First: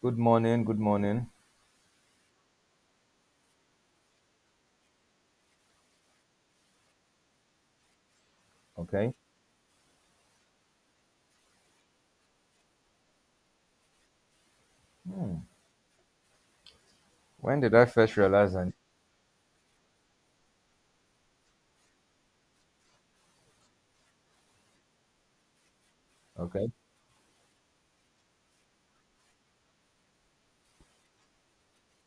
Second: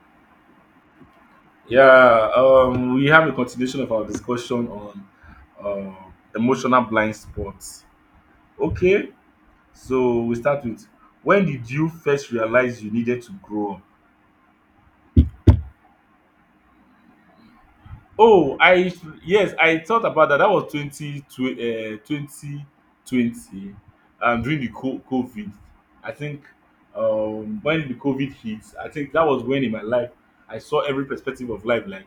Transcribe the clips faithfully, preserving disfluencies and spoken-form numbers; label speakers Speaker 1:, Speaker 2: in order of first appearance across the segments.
Speaker 1: Good morning. Good morning.
Speaker 2: Yeah, um, we have a continuation of our discussion on uh, emotional blind spots. Okay,
Speaker 1: Okay.
Speaker 2: so we start with, when did you first realize you needed to grow up?
Speaker 1: Hmm. When did I first realize
Speaker 2: Oh,
Speaker 1: I?
Speaker 2: I yes, I thought about that. That was twenty, tw- uh, twenty twenty, um, during the co- COVID. I think,
Speaker 1: Okay.
Speaker 2: um, when the COVID hit, I think that was when in my life I saw every perspective of life, like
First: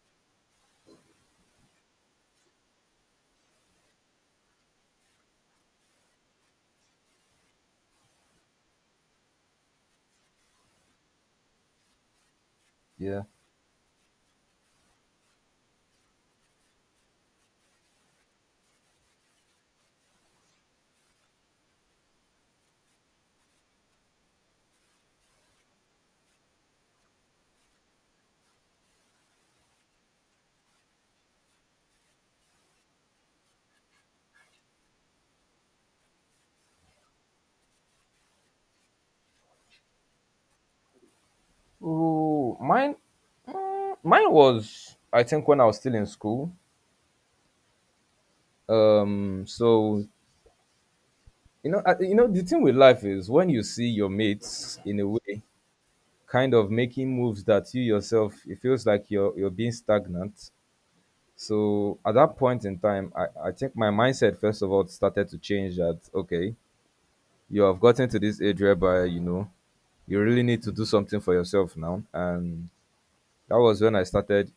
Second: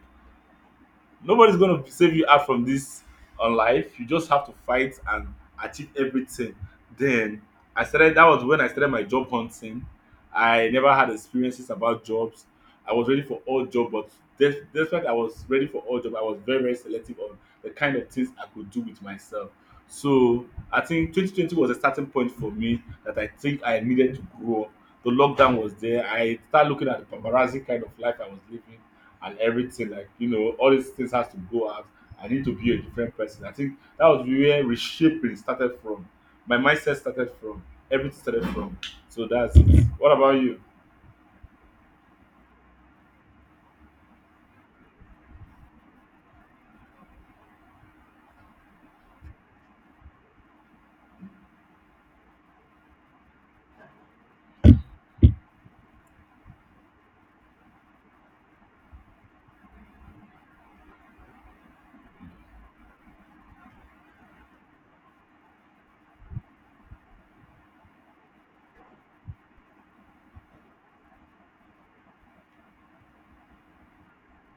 Speaker 2: nobody's gonna save you out from this on life. You just have to fight and achieve everything. Then I started. That was when I started my job hunting. I never had experiences about jobs. I was
Speaker 1: Yeah.
Speaker 2: ready for all job, but des- despite I was ready for all job, I was very very selective on the kind of things I could do with myself. So I think twenty twenty was a starting point for me that I think I needed to grow up. The lockdown was there. I started looking at the paparazzi kind of life I was living and everything, like, you know all these things has to go out. I need to be a different person. I think that was where reshaping started from, my mindset started from, everything started from. So that's it. What about you?
Speaker 1: Ooh, mine. Mine was. I think when I was still in school. Um. So you know, I, you know, the thing with life is when you see your mates in a way, kind of making moves that you yourself, it feels like you're you're being stagnant. So at that point in time, I, I think my mindset first of all started to change. That okay, you have gotten to this age whereby you know you really need to do something for yourself now, and that was when i started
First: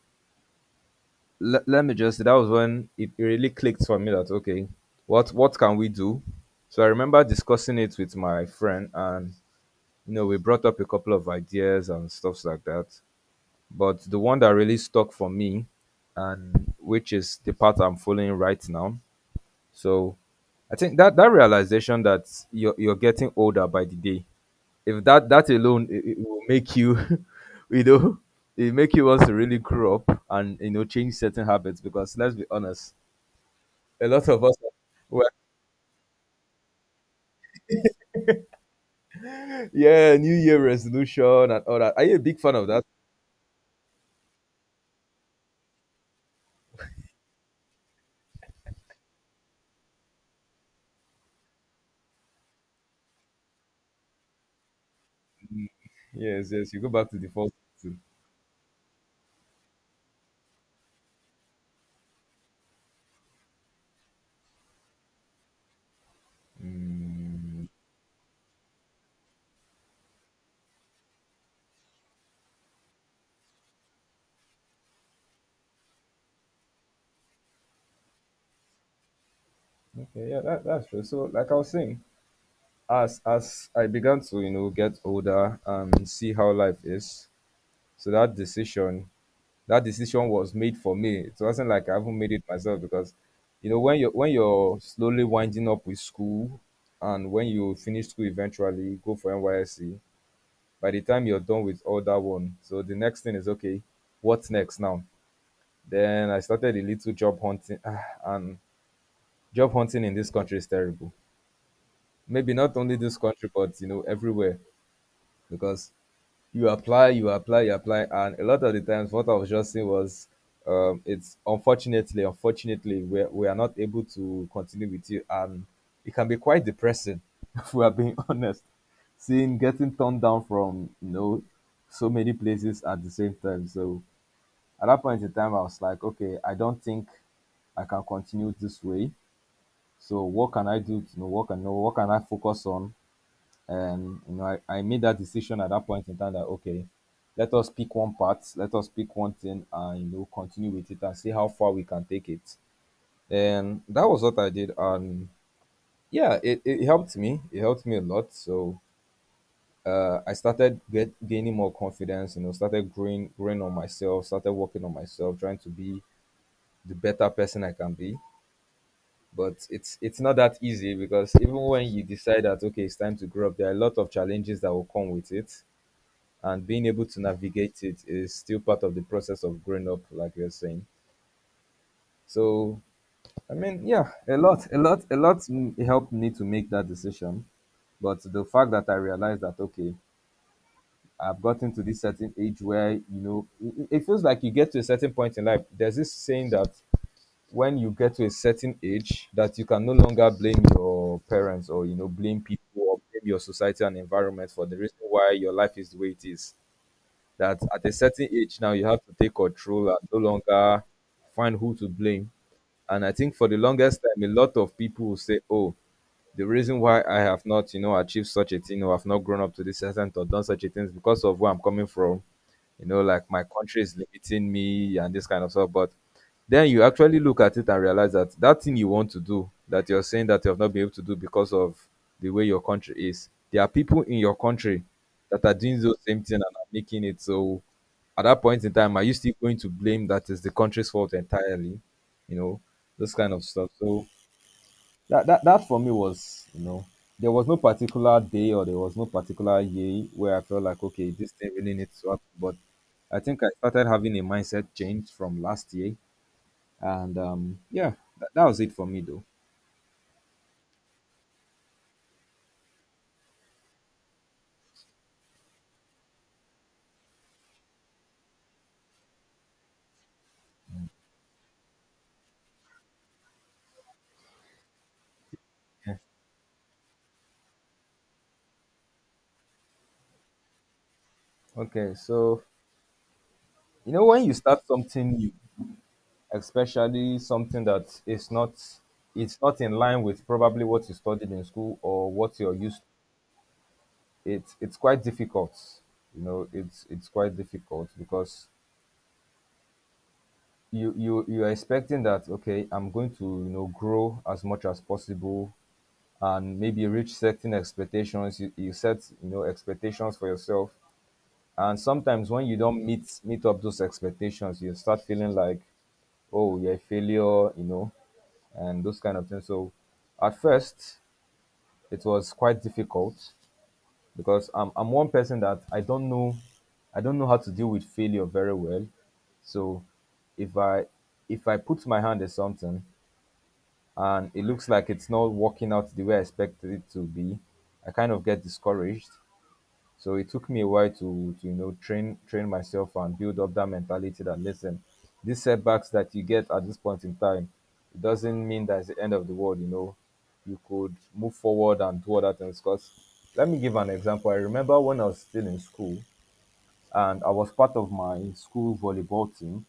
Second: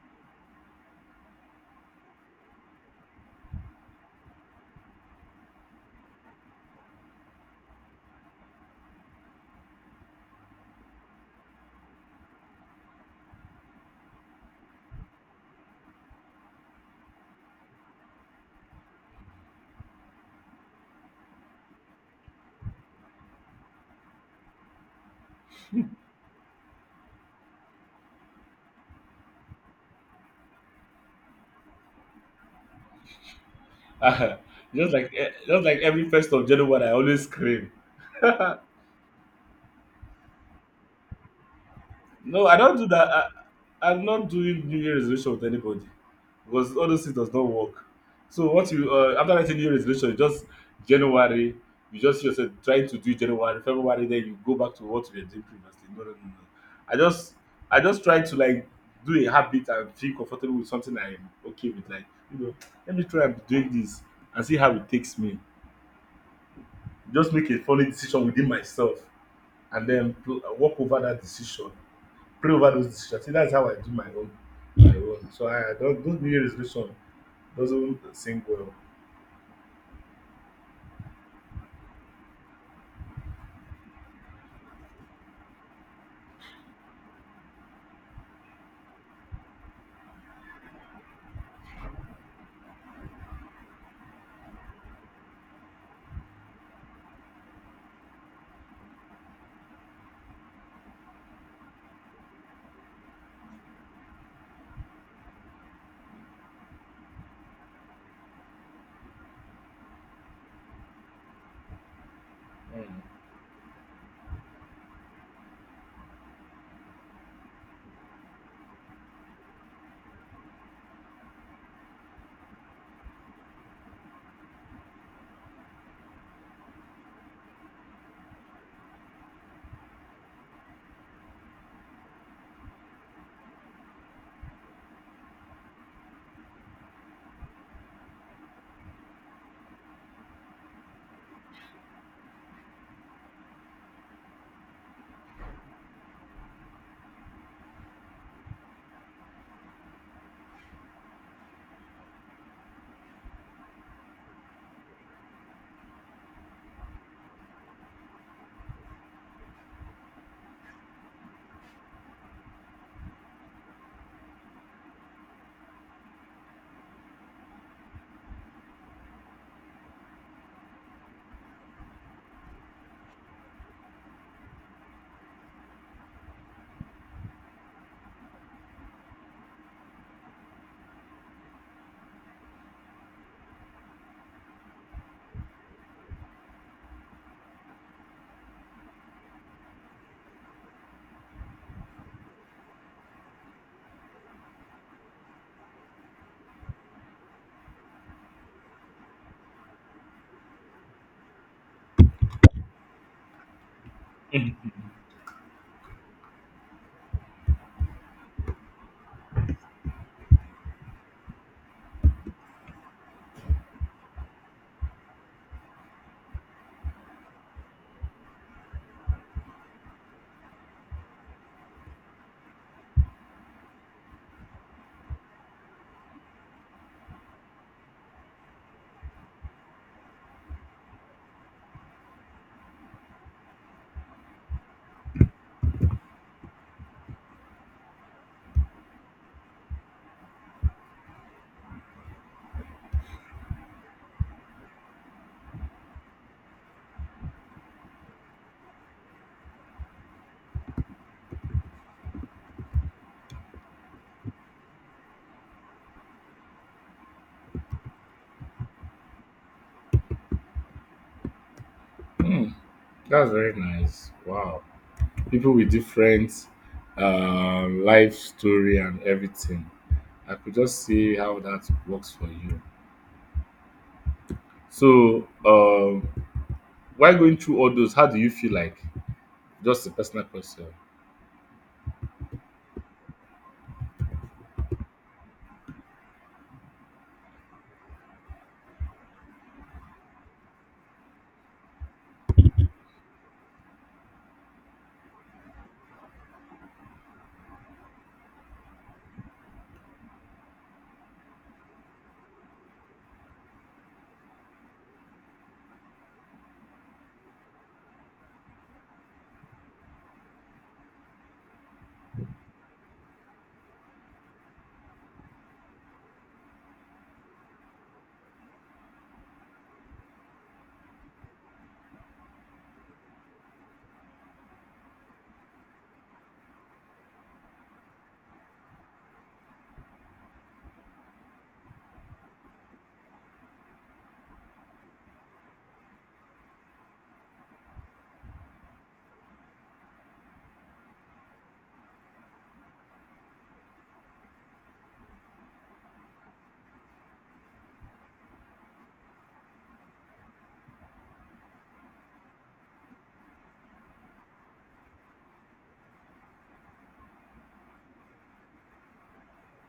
Speaker 1: le- let me just say that was when it really clicked for me. That okay, what what can we do? So I remember discussing it with my friend, and you know we brought up a couple of ideas and stuffs like that, but the one that really stuck for me, and which is the path I'm following right now. So I think that that realization that you're you're getting older by the day, if that that alone it, it will make you, you know, it make you want to really grow up and you know change certain habits, because let's be honest, a lot of us,
Speaker 2: just like
Speaker 1: well,
Speaker 2: eh, just like every first of January I always scream.
Speaker 1: yeah, New Year resolution and all that. Are you a big
Speaker 2: No,
Speaker 1: fan
Speaker 2: I
Speaker 1: of
Speaker 2: don't
Speaker 1: that?
Speaker 2: do that. I, I'm not doing New Year resolution with anybody because all those things does not work. So once you, uh, after writing New Year resolution, you just January, you just see yourself trying to do January, February, then you go back to what you were doing previously. No, no, no, no.
Speaker 1: Yes, yes. You go
Speaker 2: I
Speaker 1: back to the
Speaker 2: just
Speaker 1: first.
Speaker 2: I just try to, like, do a habit and feel comfortable with something I'm okay with. Like, you know, let me try and doing this and see how it takes me. Just make a funny decision within myself and then pl- walk over that decision, pray over those decisions. That's how I do my own. My own. So I I don't, those New Year resolution doesn't sing well.
Speaker 1: Okay, yeah, that, that's true. So, like I was saying, as as I began to you know get older and see how life is, so that decision, that decision was made for me. It wasn't like I haven't made it myself because, you know, when you're when you're slowly winding up with school, and when you finish school eventually, go for N Y S C. By the time you're done with all that one, so the next thing is okay. What's next now? Then I started a little job hunting, ah, and job hunting in this country is terrible. Maybe not only this country, but you know, everywhere, because you apply, you apply, you apply, and a lot of the times, what I was just saying was, um, it's unfortunately, unfortunately, we we are not able to continue with you, and it can be quite depressing if we are being honest. Seeing getting turned down from you know so many places at the same time. So at that point in time, I was like, okay, I don't think I can continue this way. So what can I do? You know, what can What can I focus on? And you know I, I made that decision at that point in time that okay, let us pick one part, let us pick one thing, and you know continue with it and see how far we can take it. And that was what I did. And yeah, it, it helped me, it helped me a lot. So uh, i started get, gaining more confidence, you know, started growing growing on myself, started working on myself, trying to be the better person I can be. But it's it's not that easy, because even when you decide that okay it's time to grow up, there are a lot of challenges that will come with it, and being able to navigate it is still part of the process of growing up like you're saying. So I mean, yeah, a lot a lot a lot m- helped me to make that decision. But the fact that I realized that okay, I've gotten to this certain age where you know it, it feels like you get to a certain point in life. There's this saying that when you get to a certain age, that you can no longer blame your parents or you know blame people or blame your society and environment for the reason why your life is the way it is. That at a certain age now you have to take control, and no longer find who to blame. And I think for the longest time, a lot of people will say, "Oh, the reason why I have not, you know, achieved such a thing or have not grown up to this extent or done such a thing is because of where I'm coming from. You know, like my country is limiting me and this kind of stuff." But then you actually look at it and realize that that thing you want to do, that you're saying that you have not been able to do because of the way your country is, there are people in your country that are doing those same thing and are making it. So at that point in time, are you still going to blame that is the country's fault entirely? You know, this kind of stuff. So that, that that for me was, you know, there was no particular day or there was no particular year where I felt like, okay, this thing really needs to happen. But I think I started having a mindset change from last year, and um, yeah, that, that was it for me though.
Speaker 2: Hmm, that's very nice. Wow. People with different, um, life story and everything. I could just see how that works for you. So, um, while going through all those, how do you feel like? Just a personal question.
Speaker 1: Okay, so you know when you start something new, especially something that is not, it's not in line with probably what you studied in school or what you're used to, it's it's quite difficult. You know, it's it's quite difficult because you you you are expecting that okay, I'm going to, you know, grow as much as possible and maybe reach certain expectations. You, you set, you know, expectations for yourself. And sometimes when you don't meet meet up those expectations, you start feeling like, oh, you're a failure, you know, and those kind of things. So at first it was quite difficult, because I'm I'm one person that I don't know, I don't know how to deal with failure very well. So if I, if I put my hand at something and it looks like it's not working out the way I expected it to be, I kind of get discouraged. So it took me a while to to you know train train myself and build up that mentality that listen, these setbacks that you get at this point in time, it doesn't mean that's the end of the world. You know, you could move forward and do other things. Because let me give an example. I remember when I was still in school and I was part of my school volleyball team.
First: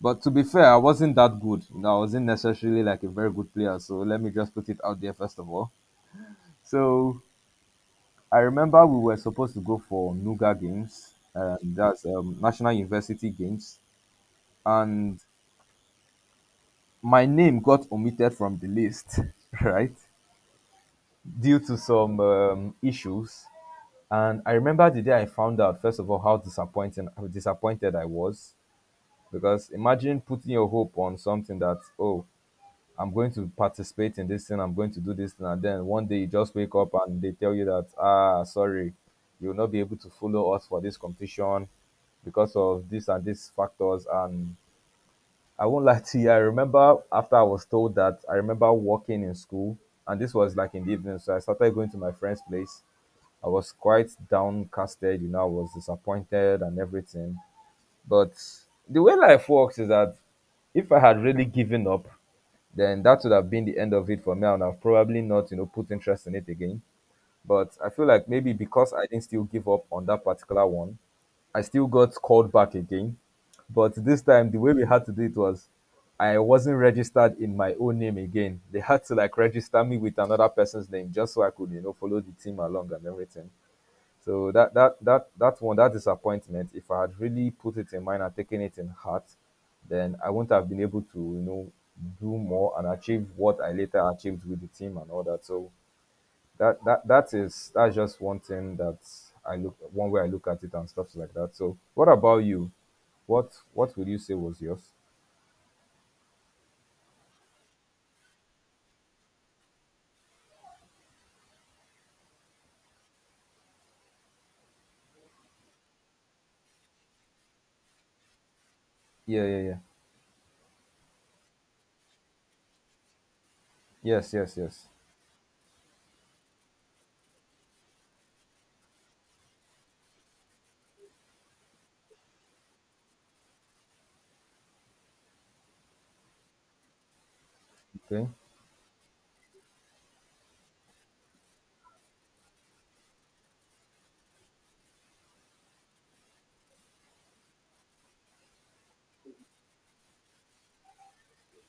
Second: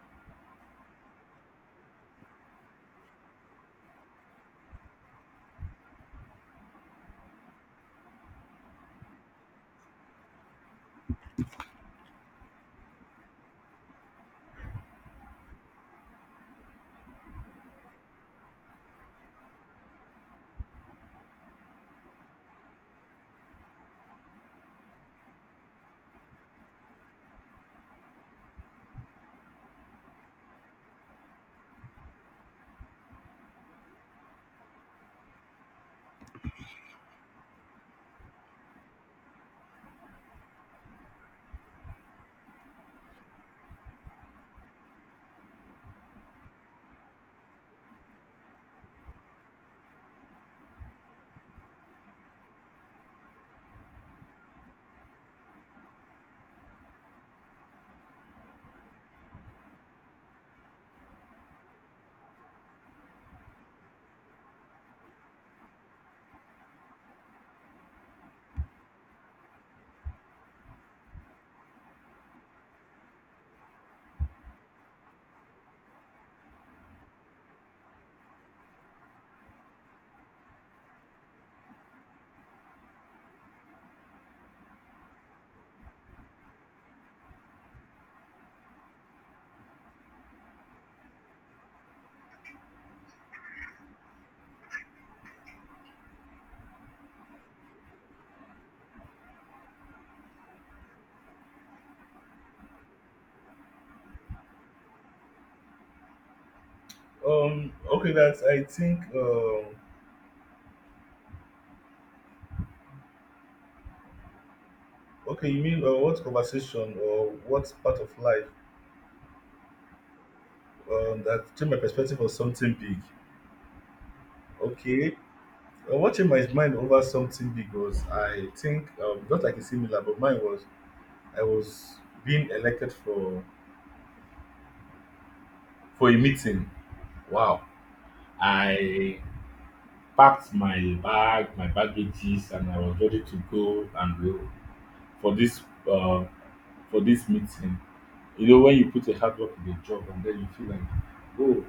Speaker 1: But to be fair, I wasn't that good. You know, I wasn't necessarily like a very good player. So let me just put it out there first of all. So I remember we were supposed to go for Nuga Games, um, that's um, National University Games, and my name got omitted from the list, right, due to some um, issues. And I remember the day I found out, first of all, how disappointing how disappointed I was. Because imagine putting your hope on something that, oh, I'm going to participate in this thing, I'm going to do this thing, and then one day you just wake up and they tell you that, ah, sorry, you will not be able to follow us for this competition because of this and these factors. And I won't lie to you, I remember after I was told that, I remember walking in school, and this was like in the evening, so I started going to my friend's place. I was quite downcasted, you know, I was disappointed and everything. But the way life works is that if I had really given up, then that would have been the end of it for me, and I've probably not, you know, put interest in it again. But I feel like maybe because I didn't still give up on that particular one, I still got called back again. But this time, the way we had to do it was I wasn't registered in my own name again. They had to like register me with another person's name just so I could, you know, follow the team along and everything. So that that that that one, that disappointment, if I had really put it in mind and taken it in heart, then I wouldn't have been able to, you know, do more and achieve what I later achieved with the team and all that. So that that that is, that's just one thing that I look one way I look at it and stuff like that. So what about you? What what would you say was yours?
Speaker 2: Um. Okay. That's. I think. Um. Okay. You mean, uh, what conversation or what part of life,
Speaker 1: Yeah, yeah, yeah.
Speaker 2: Um, that changed my perspective on something big.
Speaker 1: Yes, yes, yes.
Speaker 2: Okay. Uh, what changed my mind over something big was, I think, um, not like a similar, but mine was, I was being elected for for a meeting. Wow.
Speaker 1: Okay.
Speaker 2: I packed my bag, my baggages, and I was ready to go and go for this, uh, for this meeting. You know, when you put a hard work in a job and then you feel like, oh,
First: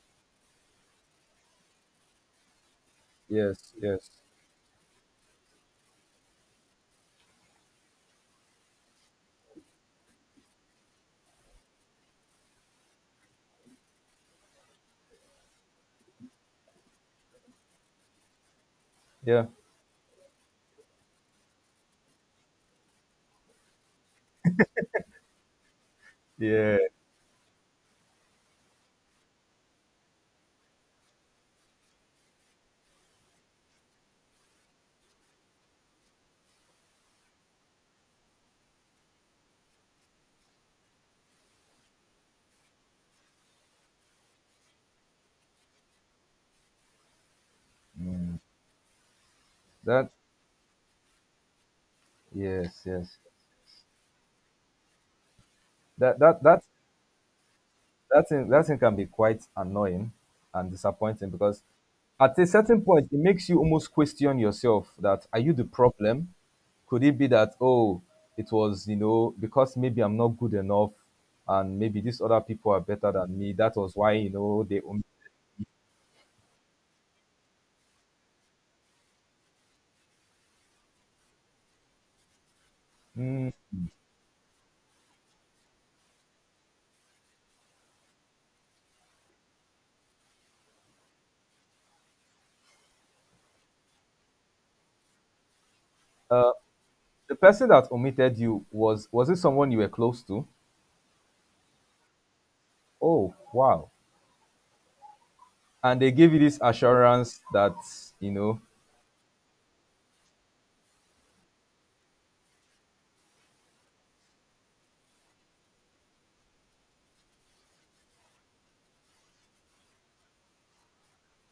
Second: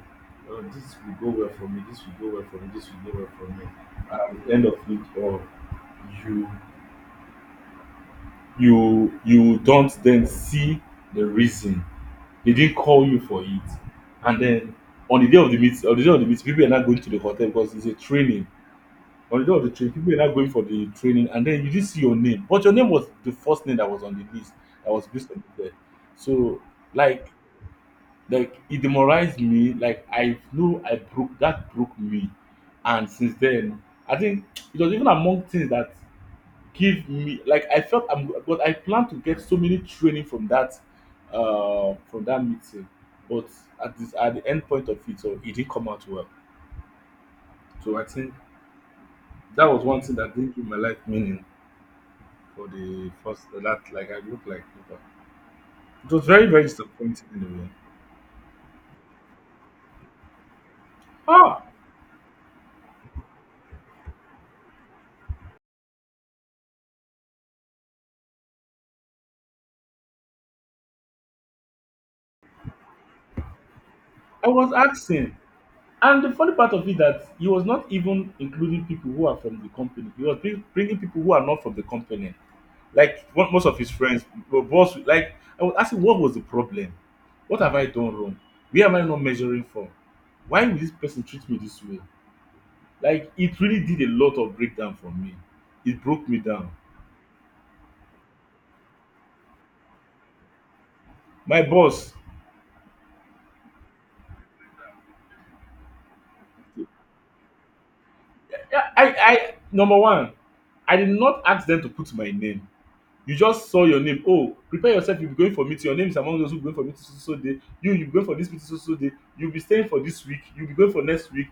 Speaker 2: uh, this will go well for me, this will go well for me, this will go well for me.
Speaker 1: Yes, yes.
Speaker 2: And at the end of it all, you you you don't then see the reason. They didn't call you for it. And then on the day of the meet, on the day of the meet, people are not going to the hotel because it's a training. On
Speaker 1: Yeah.
Speaker 2: the day of the training, people are not going for the training, and then you didn't see your name. But your name was the first name that was on the list, that was listed there. So,
Speaker 1: Yeah.
Speaker 2: like, Like it demoralized me. Like, I know, I broke that broke me, and since then, I think it was even among things that give me, like, I felt I'm, but I plan to get so many training from that uh from that meeting, but at this at the end point of it, so it didn't come out well. So I think
Speaker 1: Mm.
Speaker 2: that was one
Speaker 1: That
Speaker 2: thing that didn't give my life meaning, for
Speaker 1: yes,
Speaker 2: the
Speaker 1: yes.
Speaker 2: first, that, like, I look like. People. It
Speaker 1: That
Speaker 2: was
Speaker 1: that
Speaker 2: very
Speaker 1: that
Speaker 2: very disappointing in a way.
Speaker 1: that thing that thing can be quite annoying and disappointing, because
Speaker 2: Ah,
Speaker 1: at a certain point it makes you almost question yourself, that are you the problem? Could it be that, oh, it was you know because maybe I'm not good enough? And maybe these other people are better than me. That was why. You
Speaker 2: I
Speaker 1: know
Speaker 2: was
Speaker 1: they om-
Speaker 2: asking. And the funny part of it that he was not even including people who are from the company. He was bring, bringing people who are not from the company. Like
Speaker 1: mm.
Speaker 2: what, most of his friends, were boss, like, I was asking, what was the problem? What have I done wrong? Where am I not measuring from? Why will this person treat me this way? Like, it really did a lot of breakdown for me. It broke me down.
Speaker 1: The person that omitted you, was was it someone you were close to?
Speaker 2: My boss.
Speaker 1: Oh wow. And they gave you this assurance that, you know.
Speaker 2: I, I, I number one, I did not ask them to put my name. You just saw your name, oh, prepare yourself, you'll be going for meeting, your name is among those who going for meeting, so so so day, you you going for this meeting, so so day, you'll be staying for this week, you'll be going for next week.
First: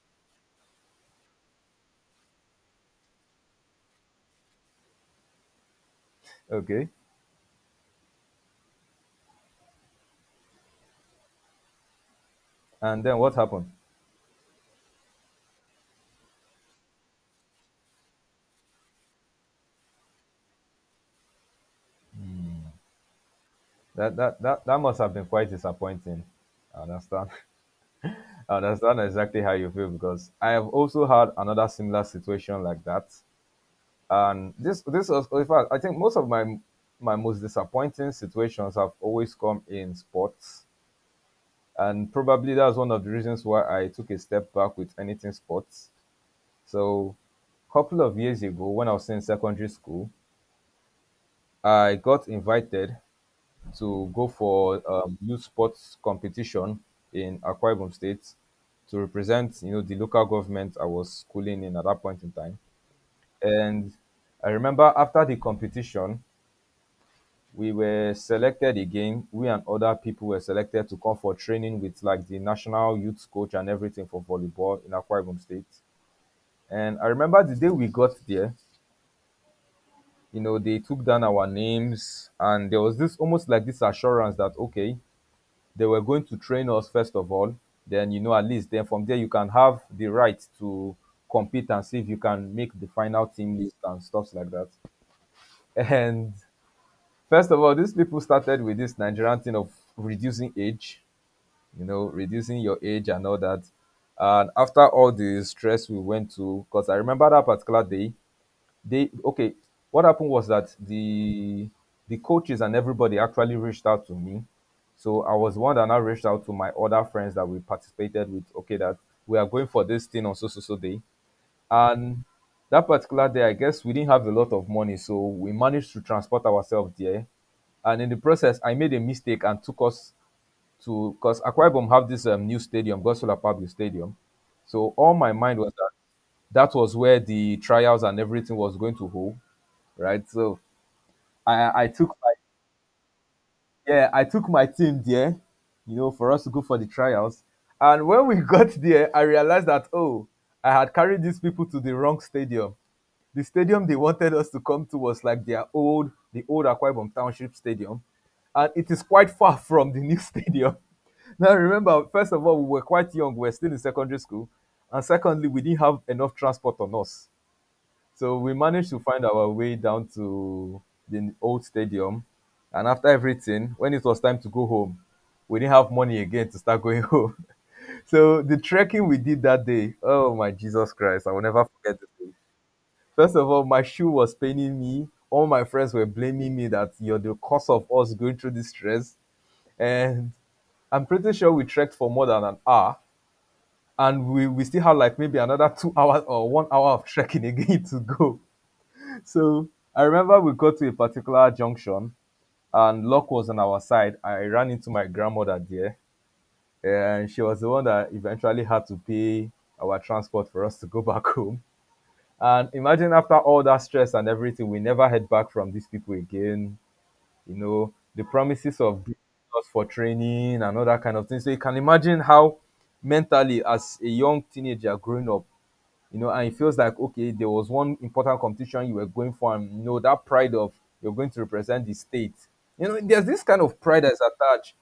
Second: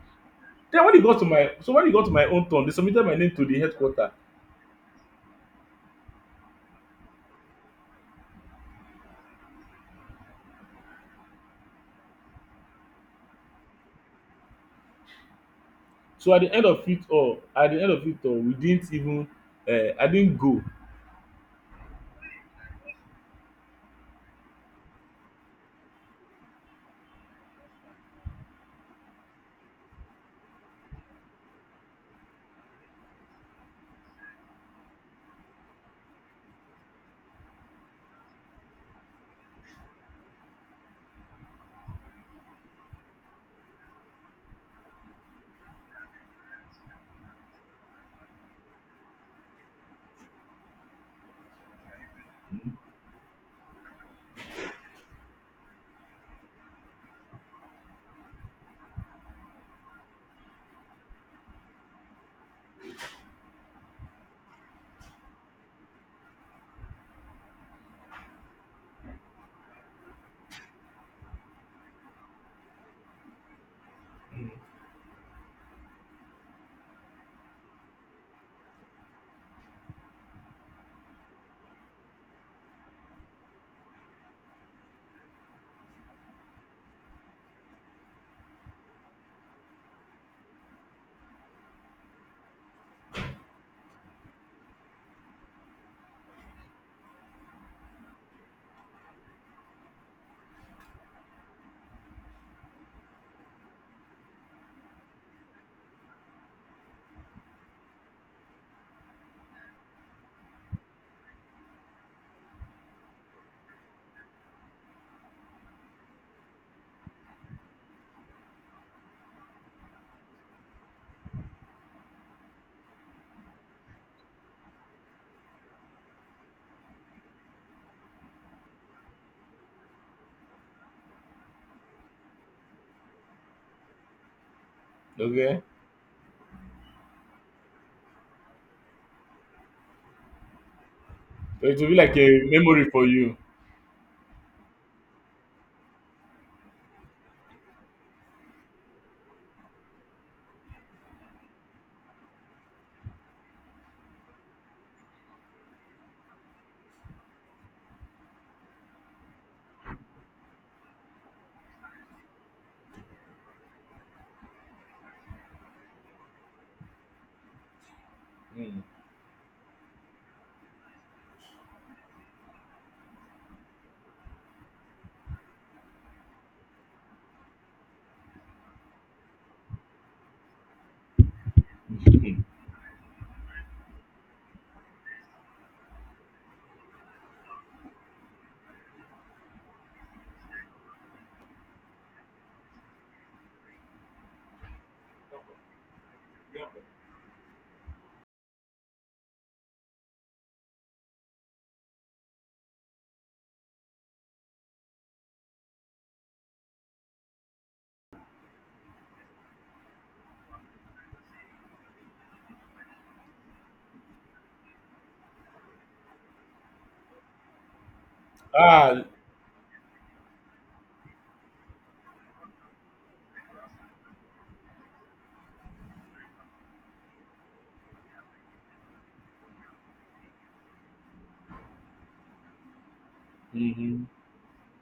Speaker 2: Then when e got to my so when e got to my own turn, they submitted my name to the headquarter.
Speaker 1: Okay, and then what happened?
Speaker 2: So at the end of it all, at the end of it all we didn't even, uh, I didn't go.
Speaker 1: That that that that must have been quite disappointing. I understand. I understand exactly how you feel, because I have also had another similar situation like that. And this this was, in fact, I think, most of my my most disappointing situations have always come in sports. And probably that's one of the reasons why I took a step back with anything sports. So, couple of years ago when I was in secondary school, I got invited to go for um, youth sports competition in Akwa Ibom State to represent, you know, the local government I was schooling in at that point in time. And I remember, after the competition, we were selected again. We and other people were selected to come for training with, like, the national youth coach and everything for volleyball in Akwa Ibom State. And I remember the day we got there, you know, they took down our names, and there was this almost like this assurance that, okay, they were going to train us first of all, then you know at least then from there you can have the right to compete and see if you can make the final team list and stuff like that. And first of all, these people started with this Nigerian thing of reducing age, you know reducing your age and all that. And after all the stress we went to, because I remember that particular day, they okay what happened was that the the coaches and everybody actually reached out to me. So I was one that now reached out to my other friends that we participated with, okay, that we are going for this thing on so so so day. And that particular day, I guess we didn't have a lot of money, so we managed to transport ourselves there. And in the process, I made a mistake and took us to, because Akwa Ibom have this um, new stadium, Gosola Public Stadium. So all my mind
Speaker 2: Okay,
Speaker 1: was that that was where the trials and everything was going to hold, right? So
Speaker 2: so it
Speaker 1: I I
Speaker 2: will be
Speaker 1: took
Speaker 2: like a
Speaker 1: my
Speaker 2: memory for you.
Speaker 1: yeah I took my team there, you know, for us to go for the trials. And when we got there, I realized that, oh, I had carried these people to the wrong stadium. The stadium they wanted us to come to was like their old the old Akwa Ibom Township Stadium, and it is quite far from the new stadium. Now remember, first of all, we were quite young. We were still in secondary school, and secondly, we didn't have enough transport on us. So we
Speaker 2: Mm.
Speaker 1: managed to find our way down to the old stadium. And after everything, when it was time to go home, we didn't have money again to start going home. So the trekking we did that day, oh my Jesus Christ, I will never forget it. First of all, my shoe was paining me. All my friends were blaming me that you're the cause of us going through this stress. And I'm pretty sure we trekked for more than an hour. And we, we still have like maybe another two hours or one hour of trekking again to go. So I remember we got to a particular junction, and luck was on our side. I ran into my grandmother there, and she was the one that eventually had to pay our transport for us to go back home. And imagine, after all that stress and everything, we never heard back from these people again. You know, the promises
Speaker 2: Ah.
Speaker 1: of bringing us for training and all that kind of thing. So you can imagine how, mentally as a young teenager growing up, you know, and it feels like, okay, there was one important competition you were going for, and you know that pride of you're going to represent the state. You know, there's this kind of pride
Speaker 2: Mm-hmm.
Speaker 1: that's attached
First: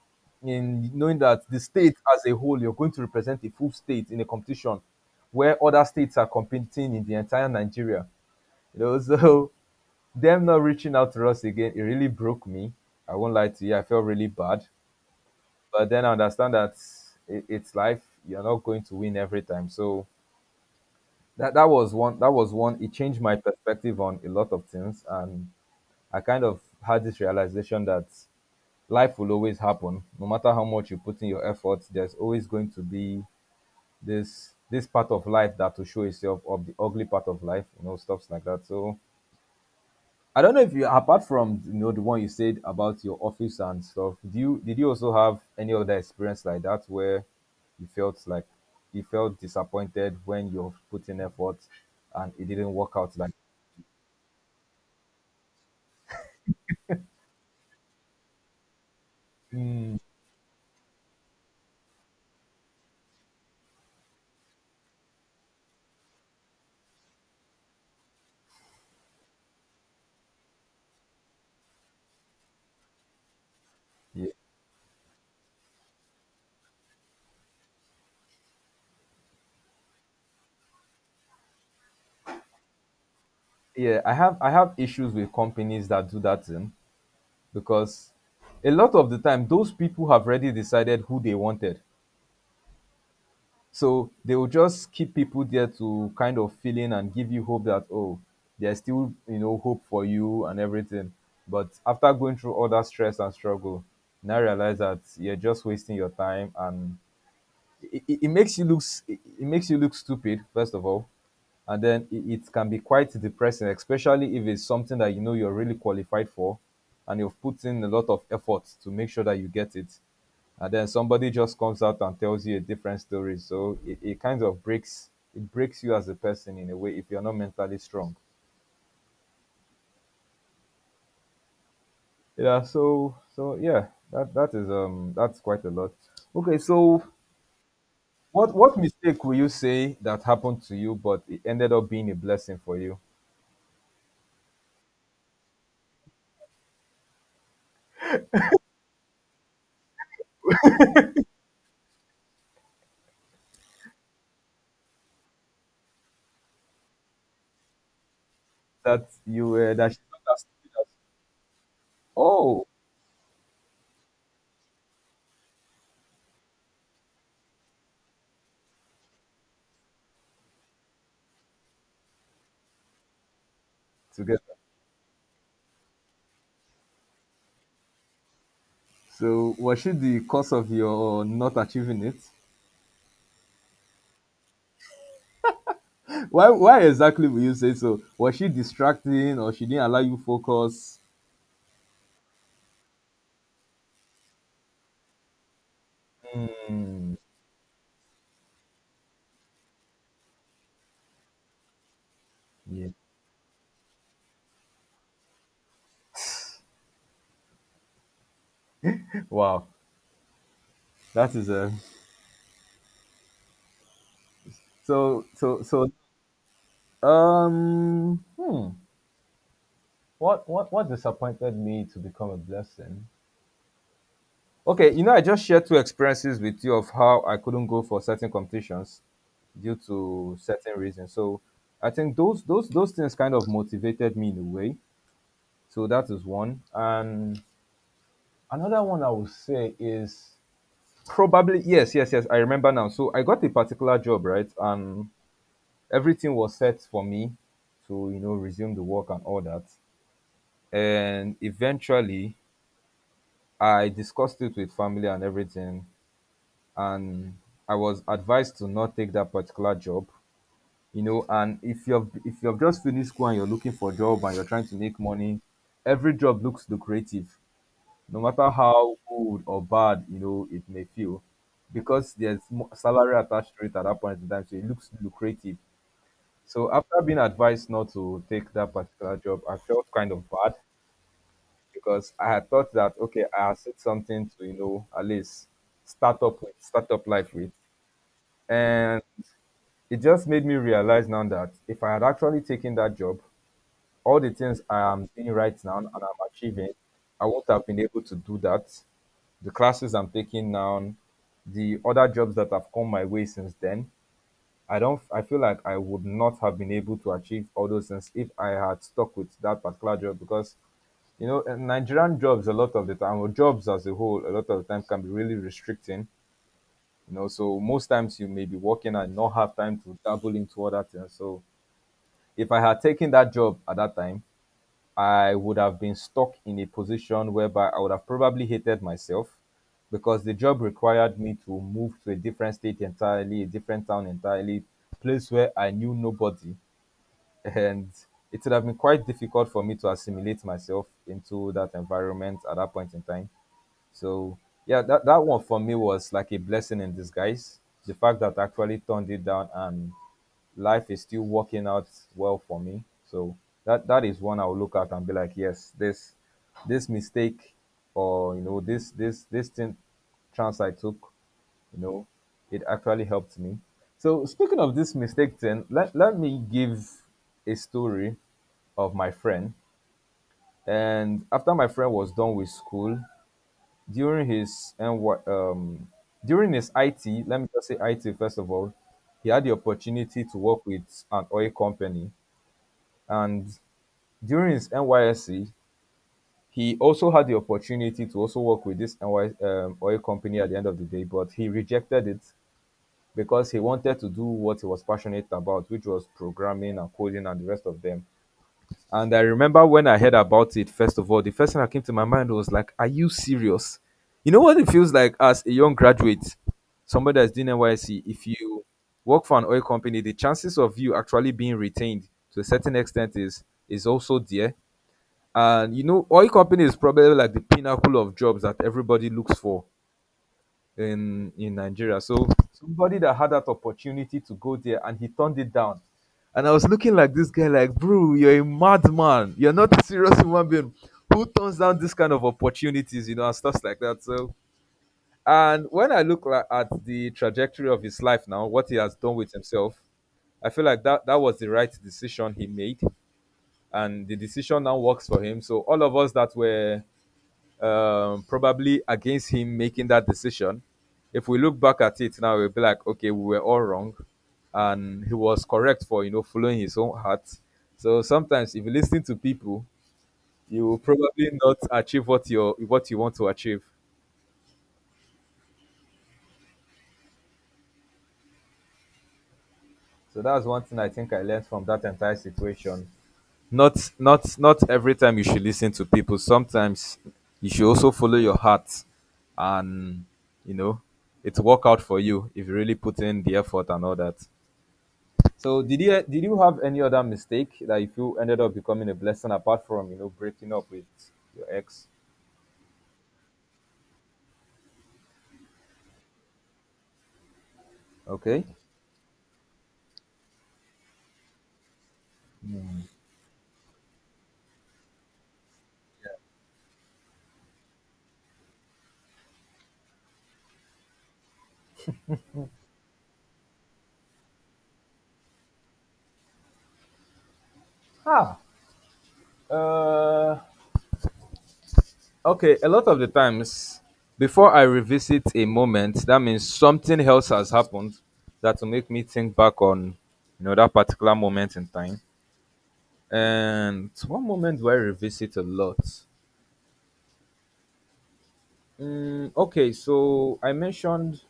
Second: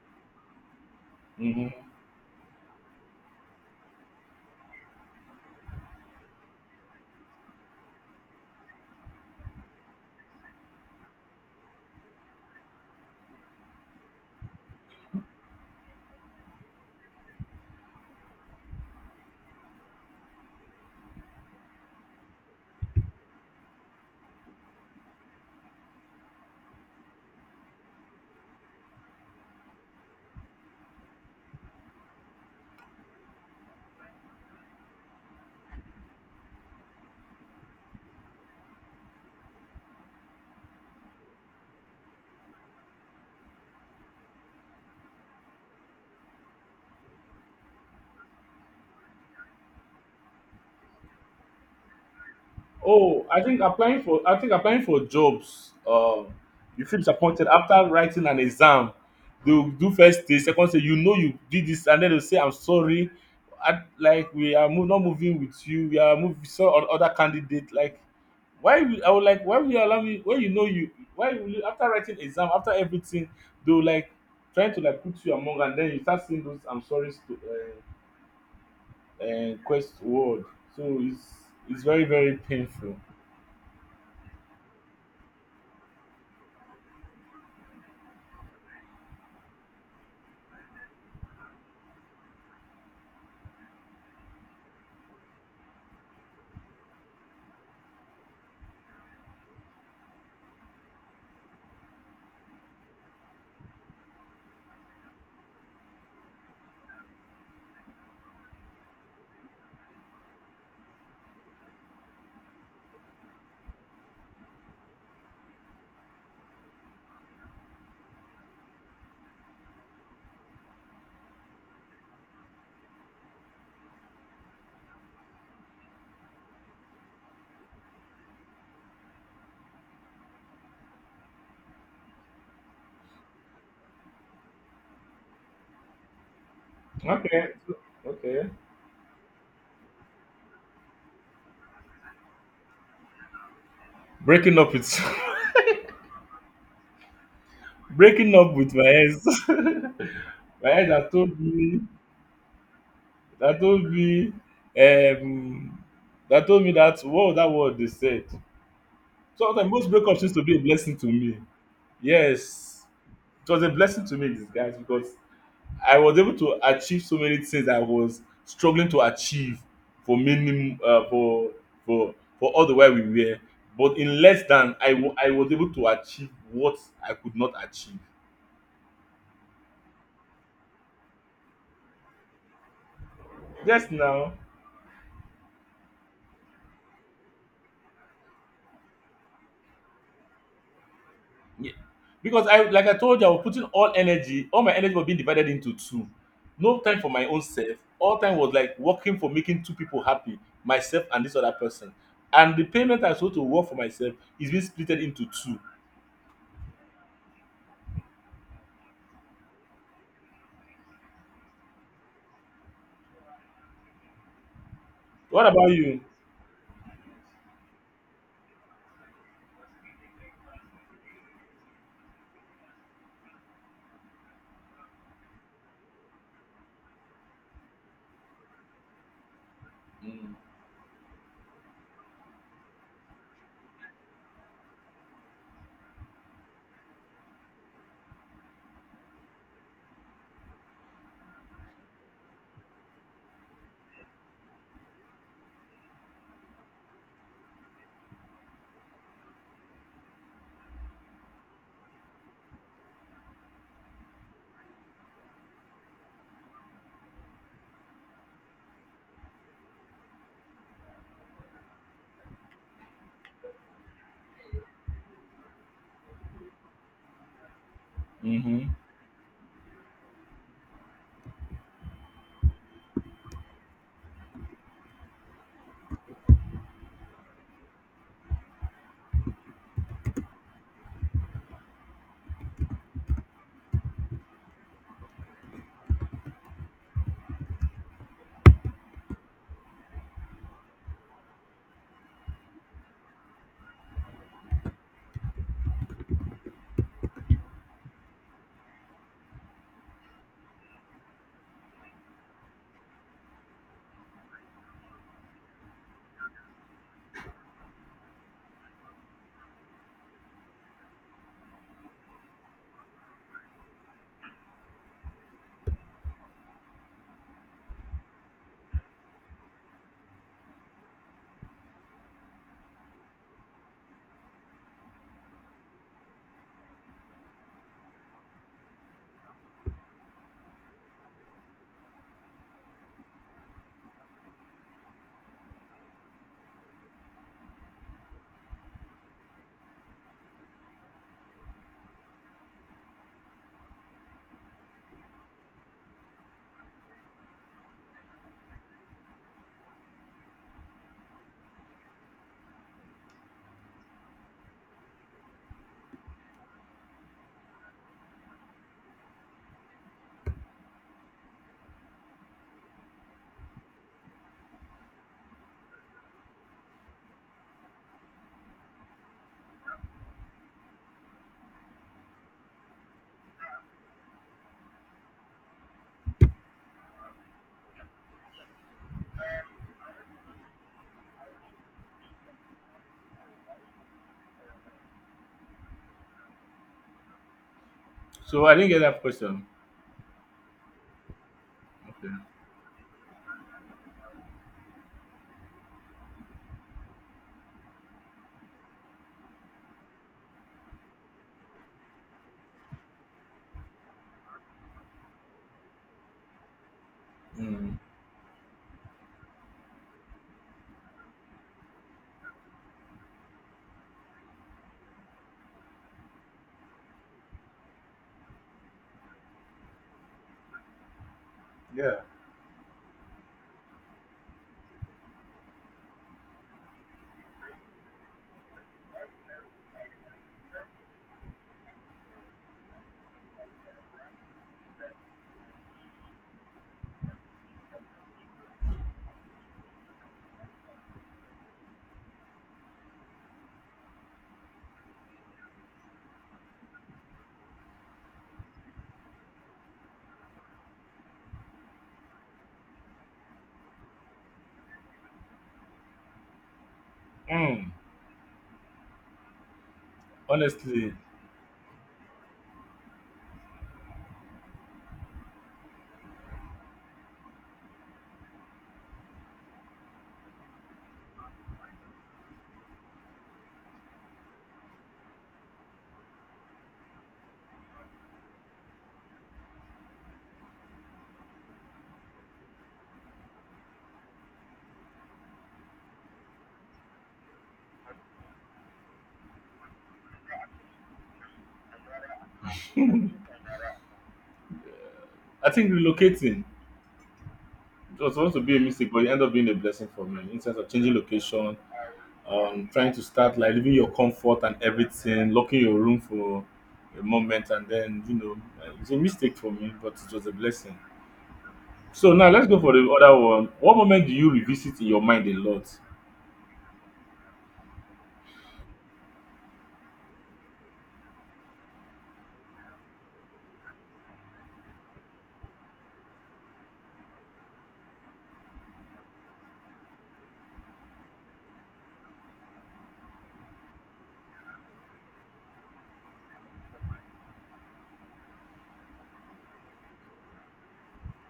Speaker 1: in knowing that the
Speaker 2: Mm-hmm.
Speaker 1: state as a whole, you're going to represent a full state in a competition where other states are competing in the entire Nigeria. You know, so them not reaching out to us again, it really broke me. I won't lie to you, I felt really bad. But then I understand that it, it's life. You're not going to win every time. So that that was one that was one. It changed my perspective on a lot of things, and I kind of had this realization that life will always happen, no matter how much you put in your efforts. There's always going to be this this part of life that will show itself, of the ugly part of life, you know stuffs like that. So I don't know if you, apart from you know the one you said about your office and stuff, do you did you also have any other experience like that where you felt like you felt disappointed when you've put in effort and it didn't work out,
Speaker 2: Oh,
Speaker 1: like...
Speaker 2: I think applying for, I think applying for jobs, um, you feel disappointed after writing an exam. They'll do
Speaker 1: Mm.
Speaker 2: first day, second day, you know you did this, and then they'll say, I'm sorry. I, like, we are mo- not moving with you, we are moving so on other candidate. Like, why will I, would like, why will you allow me when you know you, why will you, after writing exam, after everything, they'll, like,
Speaker 1: Ye-
Speaker 2: trying to, like, put you among, and then you start seeing those, I'm sorry, st- uh, uh, quest word. So it's it's very, very painful.
Speaker 1: Yeah, I have I have issues with companies that do that thing, because a lot of the time those people have already decided who they wanted. So they will just keep people there to kind of fill in and give you hope that, oh, there's still, you know, hope for you and everything. But after going through all that stress and struggle, now realize that you're just wasting your time, and it, it it makes you look it it makes you look stupid, first of all, and then it, it can be quite depressing, especially if it's something that you know you're really qualified for, and you've put in a lot of effort to make sure that you get it, and then somebody just comes out and tells you a different story. So it, it kind of breaks it breaks you as a person in a way, if you're not mentally strong. Yeah, so so yeah, that that is um that's quite a lot. Okay, so
Speaker 2: Okay. Okay.
Speaker 1: What what mistake will you say that happened to you, but it ended up being a blessing for you?
Speaker 2: Breaking up with breaking up with my ex. My ex that told me, that told me um that told me, that, what was that word they said.
Speaker 1: That you
Speaker 2: Sometimes
Speaker 1: were that
Speaker 2: most
Speaker 1: she
Speaker 2: breakups used to be
Speaker 1: understood
Speaker 2: a
Speaker 1: that,
Speaker 2: blessing to me.
Speaker 1: oh,
Speaker 2: Yes. It was a blessing to me in disguise because I was able to achieve so many things I was struggling to achieve for many, uh, for for for all the while we were. But in
Speaker 1: together.
Speaker 2: less than, I wa- I was able to achieve what I could not achieve.
Speaker 1: So was she the cause of your not achieving it?
Speaker 2: Yes, now.
Speaker 1: Why why exactly will you say so? Was she distracting, or she didn't allow you focus?
Speaker 2: Ye- Because I, like I told you, I was putting all energy, all my energy was being divided into two. No time for
Speaker 1: Hmm.
Speaker 2: my own self. All time was like working for making two people happy, myself and this other person. And the
Speaker 1: Yeah.
Speaker 2: payment I supposed to work for myself is being split into two.
Speaker 1: Wow, that is a so
Speaker 2: What
Speaker 1: so
Speaker 2: about
Speaker 1: so
Speaker 2: you?
Speaker 1: um Hmm. What what what disappointed me to become a blessing? Okay, you know, I just shared two experiences with you of how I couldn't go for certain competitions due to certain reasons. So I think those those those things kind of motivated me in a way. So that is one. And another one I would say is probably... yes, yes, yes, I remember now. So I got a particular job, right? And everything was set for me to, you know, resume the work and all that. And eventually I discussed it with family and everything. And I was advised to not take that particular job. You know, and if you've if you've just finished school and you're looking for a job and you're trying to make money, every job looks lucrative, no matter
Speaker 2: Mm-hmm.
Speaker 1: how good or bad you know it may feel, because there's mo- salary attached to it at that point in time, so it looks lucrative. So after being advised not to take that particular job, I felt kind of bad, because I had thought that, okay, I had said something to you know at least start up with start up life with, and it just made me realize now that if I had actually taken that job, all the things I am doing right now and I'm achieving, I wouldn't have been able to do that. The classes I'm taking now, the other jobs that have come my way since then, I don't I feel like I would not have been able to achieve all those things if I had stuck with that particular job, because you know in Nigerian jobs a lot of the time, or jobs as a whole, a lot of the time can be really restricting. You know, so most times you may be working and not have time to dabble into other things. So if I had taken that job at that time, I would have been stuck in a position whereby I would have probably hated myself, because the job required me to move to a different state entirely, a different town entirely, place where I knew nobody. And it would have been quite difficult for me to assimilate myself into that environment at that point in time. So yeah, that, that one for me was like a blessing in disguise. The fact that I actually turned it down and life is still working out well for me. So that that is one I'll look at and be like, yes, this this mistake or you know this this this thing chance I took, you know, it actually helped me. So speaking of this mistake then, let, let me give a story of my friend. And after my friend was done with school, during his N Y, um, during his I T, let me just say I T first of all, he had the opportunity to work with an oil company, and during his N Y S C, he also had the opportunity to also
Speaker 2: So I
Speaker 1: work
Speaker 2: didn't
Speaker 1: with
Speaker 2: get
Speaker 1: this
Speaker 2: that
Speaker 1: NY,
Speaker 2: question.
Speaker 1: um, oil company at the end of the day, but he rejected
Speaker 2: Okay.
Speaker 1: it because he wanted to do what he was passionate about, which was programming and coding and the rest of them. And I remember when I heard about it, first of all, the first thing that came to my mind was like, are you serious? You know what it feels like as a young graduate, somebody that's doing
Speaker 2: Mm.
Speaker 1: N Y C, if you work for an oil company, the chances of you actually being retained to a certain extent is is also there. And you know, oil company is probably like the pinnacle of jobs that everybody looks for in in
Speaker 2: Yeah.
Speaker 1: Nigeria. So somebody that had that opportunity to go there and he turned it down. And I was looking like this guy, like, bro, you're a madman. You're not a serious human being. Who turns down this kind of opportunities, you know, and stuff like that. So, and when I look like, at the trajectory of his life now, what he has done with himself, I feel like that that was the right decision he made, and the decision now works for him. So all of us that were um, probably against him making that decision. If we look back at it now, we'll be like, okay, we were all wrong, and he was correct for you know following his own heart.
Speaker 2: Mm.
Speaker 1: So sometimes, if you listen to people, you will
Speaker 2: Honestly,
Speaker 1: probably not achieve what you what you want to achieve. So that's one thing I think I learned from that entire situation. Not not not every time you should listen to people. Sometimes you should also follow your heart, and you know it will work out for you if you really put in the effort and all that. So did you did you have any other mistake that you feel ended up becoming a blessing apart from you know breaking up with your ex?
Speaker 2: I think relocating, it was supposed to
Speaker 1: Okay.
Speaker 2: be a mistake, but it ended up being a blessing for me in terms of changing location, um trying to start, like, leaving your comfort and everything, locking your room for a moment, and then, you know uh, it's a mistake for me, but it was a blessing. So now let's go for the other one. What moment do you revisit in your mind a lot?
Speaker 1: Ah. Uh. Okay. A lot of the times, before I revisit a moment, that means something else has happened that will make me think back on you know that particular moment in time. And one moment do I revisit a lot? Mm, okay, so I mentioned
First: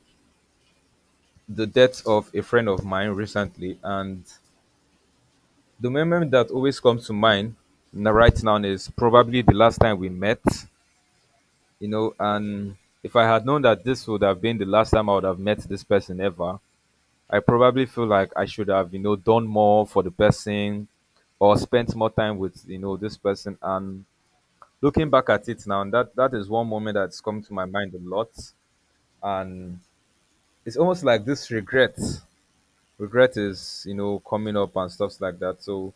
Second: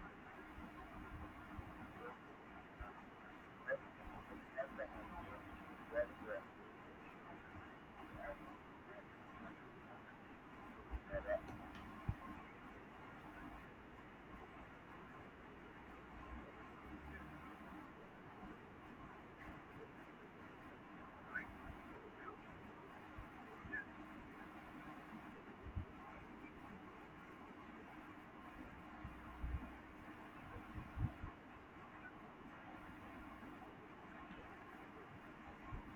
Speaker 1: the death of a friend of mine recently, and the moment that always comes to mind n- right now is probably the last time we met, you know, and if I had known that this would have been the last time I would have met this person ever, I probably feel like I should have, you know, done more for the person or spent more time with, you know, this person. And looking back at it now, that that is one moment that's come to my mind a lot. And it's almost like this regret. Regret is, you know, coming up and stuffs like that. So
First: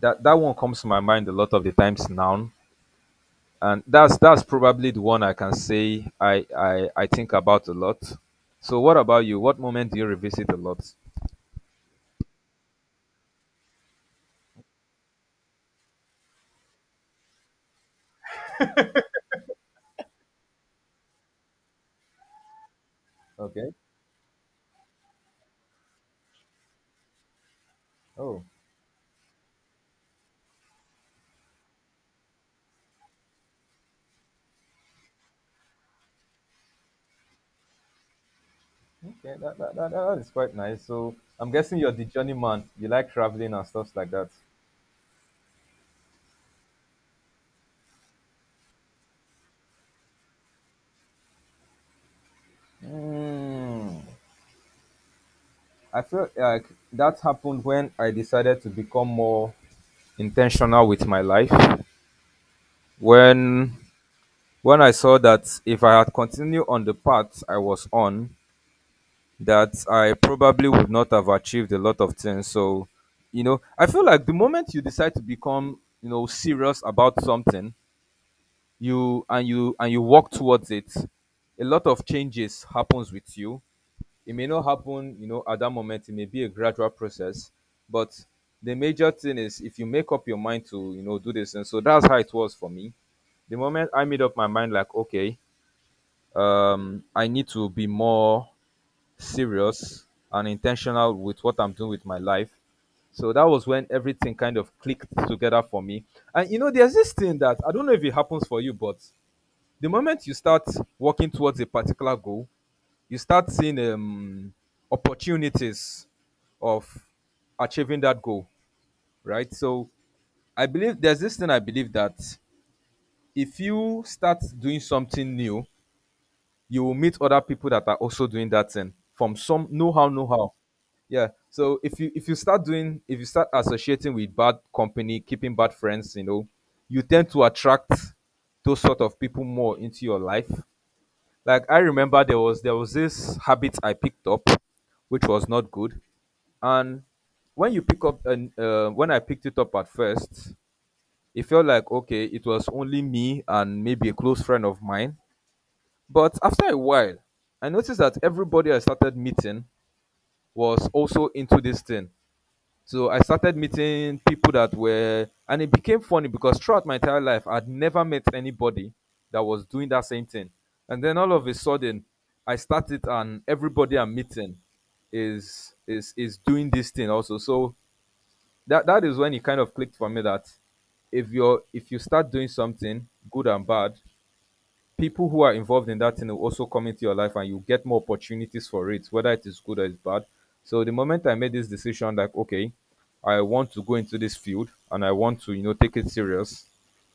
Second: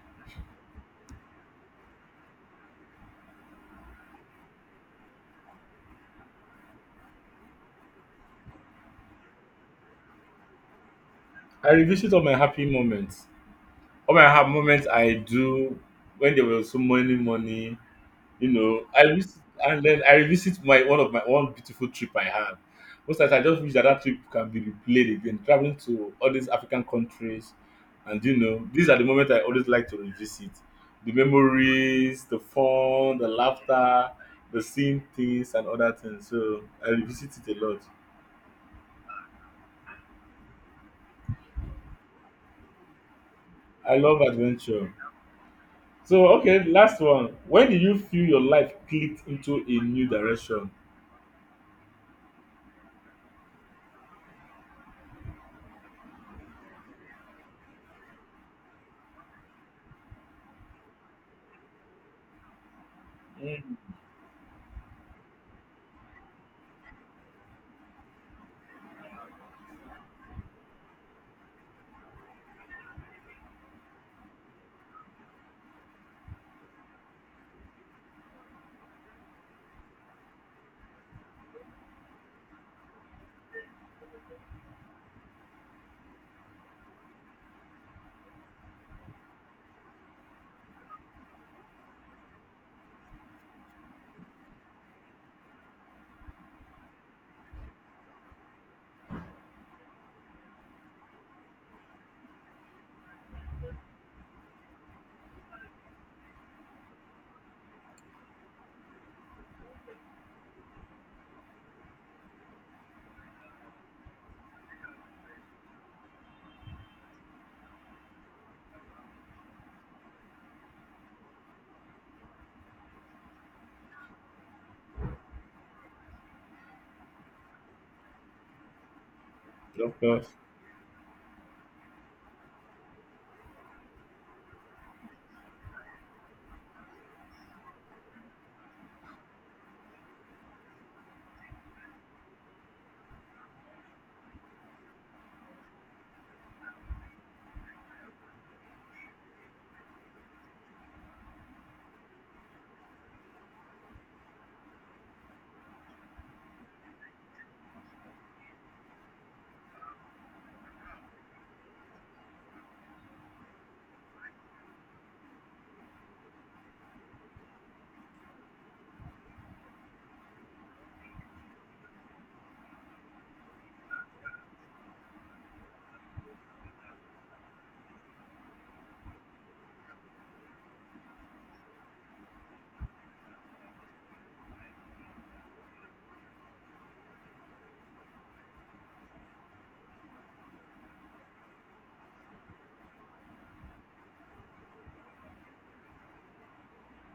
Speaker 1: that that one comes to my mind a lot of the times now and that's that's probably the one I can say i i, I think about a lot. So what about you, what moment do you revisit a lot?
Speaker 2: I revisit all my happy moments. All my happy moments I do, when there was so many money. You know, I vis- and then I revisit my one, of my one beautiful trip I had. Most times I just
Speaker 1: Okay.
Speaker 2: wish that that trip can be replayed again. Traveling to all these African countries, and, you
Speaker 1: Oh,
Speaker 2: know, these are the moments I always like to revisit. The memories, the fun, the laughter, the seeing things, and other things. So I revisit it a lot.
Speaker 1: okay, that, that, that, that is quite nice, so I'm guessing you're the journeyman, you like traveling and stuff
Speaker 2: I
Speaker 1: like
Speaker 2: love
Speaker 1: that.
Speaker 2: adventure. So, okay, last one. When did you feel your life clicked into a new direction?
Speaker 1: Mm. I feel like that happened when I decided to become more intentional with my life. When when I saw that if I had continued on the path I was on, that I probably would not have achieved a lot of things. So, you know, I feel like the moment you decide to become, you know, serious about something, you and you and you work towards it, a lot of changes happens with you. It may not happen, you know, at that moment. It may be a gradual process, but the major thing is if you make up your mind to, you know, do this. And so that's how it was for me. The moment I made up my mind, like, okay, um, I need to be more serious and intentional with what I'm doing with my life. So that was when everything kind of clicked together for me. And you know, there's this thing that I don't know if it happens for you, but the moment you start working towards a particular goal, you start seeing um, opportunities of achieving that goal, right? So I believe there's this thing I believe that if you start doing something new, you will meet other people that are also doing that thing from some know
Speaker 2: Of
Speaker 1: how know
Speaker 2: course.
Speaker 1: how. Yeah, so if you if you start doing if you start associating with bad company, keeping bad friends, you know, you tend to attract those sort of people more into your life. Like, I remember there was there was this habit I picked up which was not good, and when you pick up and uh, when I picked it up at first, it felt like okay, it was only me and maybe a close friend of mine, but after a while, I noticed that everybody I started meeting was also into this thing. So I started meeting people that were, and it became funny because throughout my entire life, I'd never met anybody that was doing that same thing. And then all of a sudden, I started, and everybody I'm meeting is is is doing this thing also. So that that is when it kind of clicked for me that if you're if you start doing something good and bad, people who are involved in that thing will also come into your life and you get more opportunities for it, whether it is good or it's bad. So the moment I made this decision, like, okay, I want to go into this field and I want to, you know, take it serious,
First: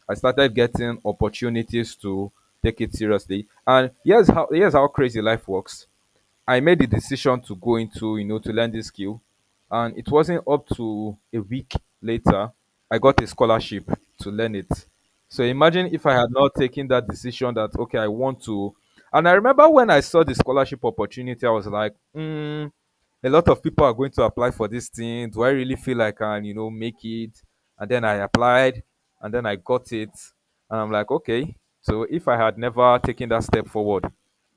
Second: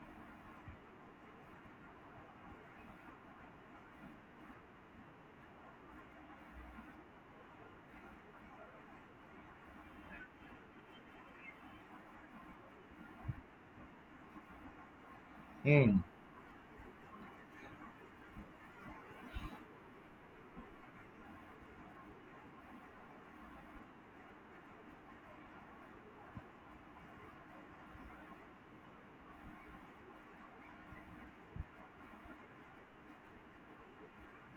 Speaker 1: I started getting opportunities to take it seriously. And here's how here's how crazy life works. I made the decision to go into, you know, to learn this skill. And it wasn't up to a week later, I got a scholarship to learn it. So imagine
Speaker 2: Hmm.
Speaker 1: if I had not taken that decision that, okay, I want to. And I remember when I saw the scholarship opportunity, I was like, hmm, a lot of people are going to apply for this thing. Do I really feel like I can, you know, make it? And then I applied and then I got it. And I'm like, okay. So if I had never taken that step forward,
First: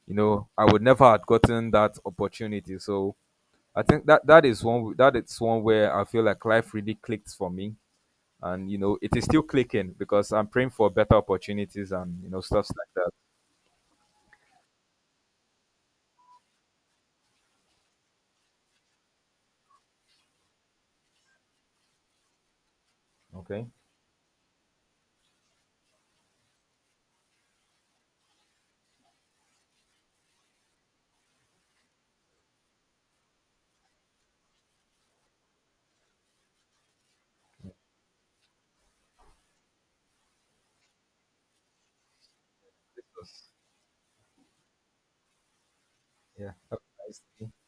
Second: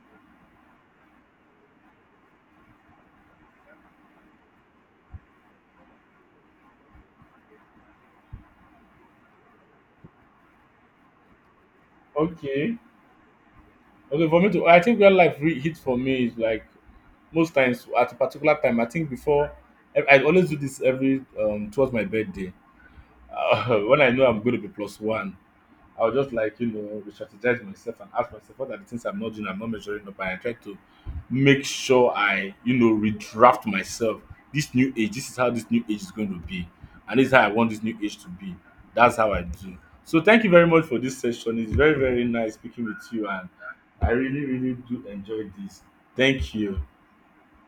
Speaker 1: you know, I would never have gotten that opportunity. So I think that that is one that is one where I feel like life really clicked for me. And you know, it is still clicking because I'm praying for better opportunities and you know stuffs
Speaker 2: Okay.
Speaker 1: like that.
Speaker 2: Okay, for me to I think where life really hit for me is, like, most times at a particular time. I think, before, I I always do this every, um towards my birthday.
Speaker 1: Okay.
Speaker 2: Uh, when I know I'm going to be plus one, I would just, like, you know, re-strategize myself and ask myself what are the things I'm not doing, I'm not measuring up. And I try to make sure I, you know, redraft myself. This new age, this is how this new age is going to be. And this is how I want this new age to be. That's how I do. So thank you very much for this session. It's very, very nice speaking with you.
Speaker 1: Because,
Speaker 2: And I really, really do enjoy this.
Speaker 1: yeah,
Speaker 2: Thank you.
Speaker 1: that's nice.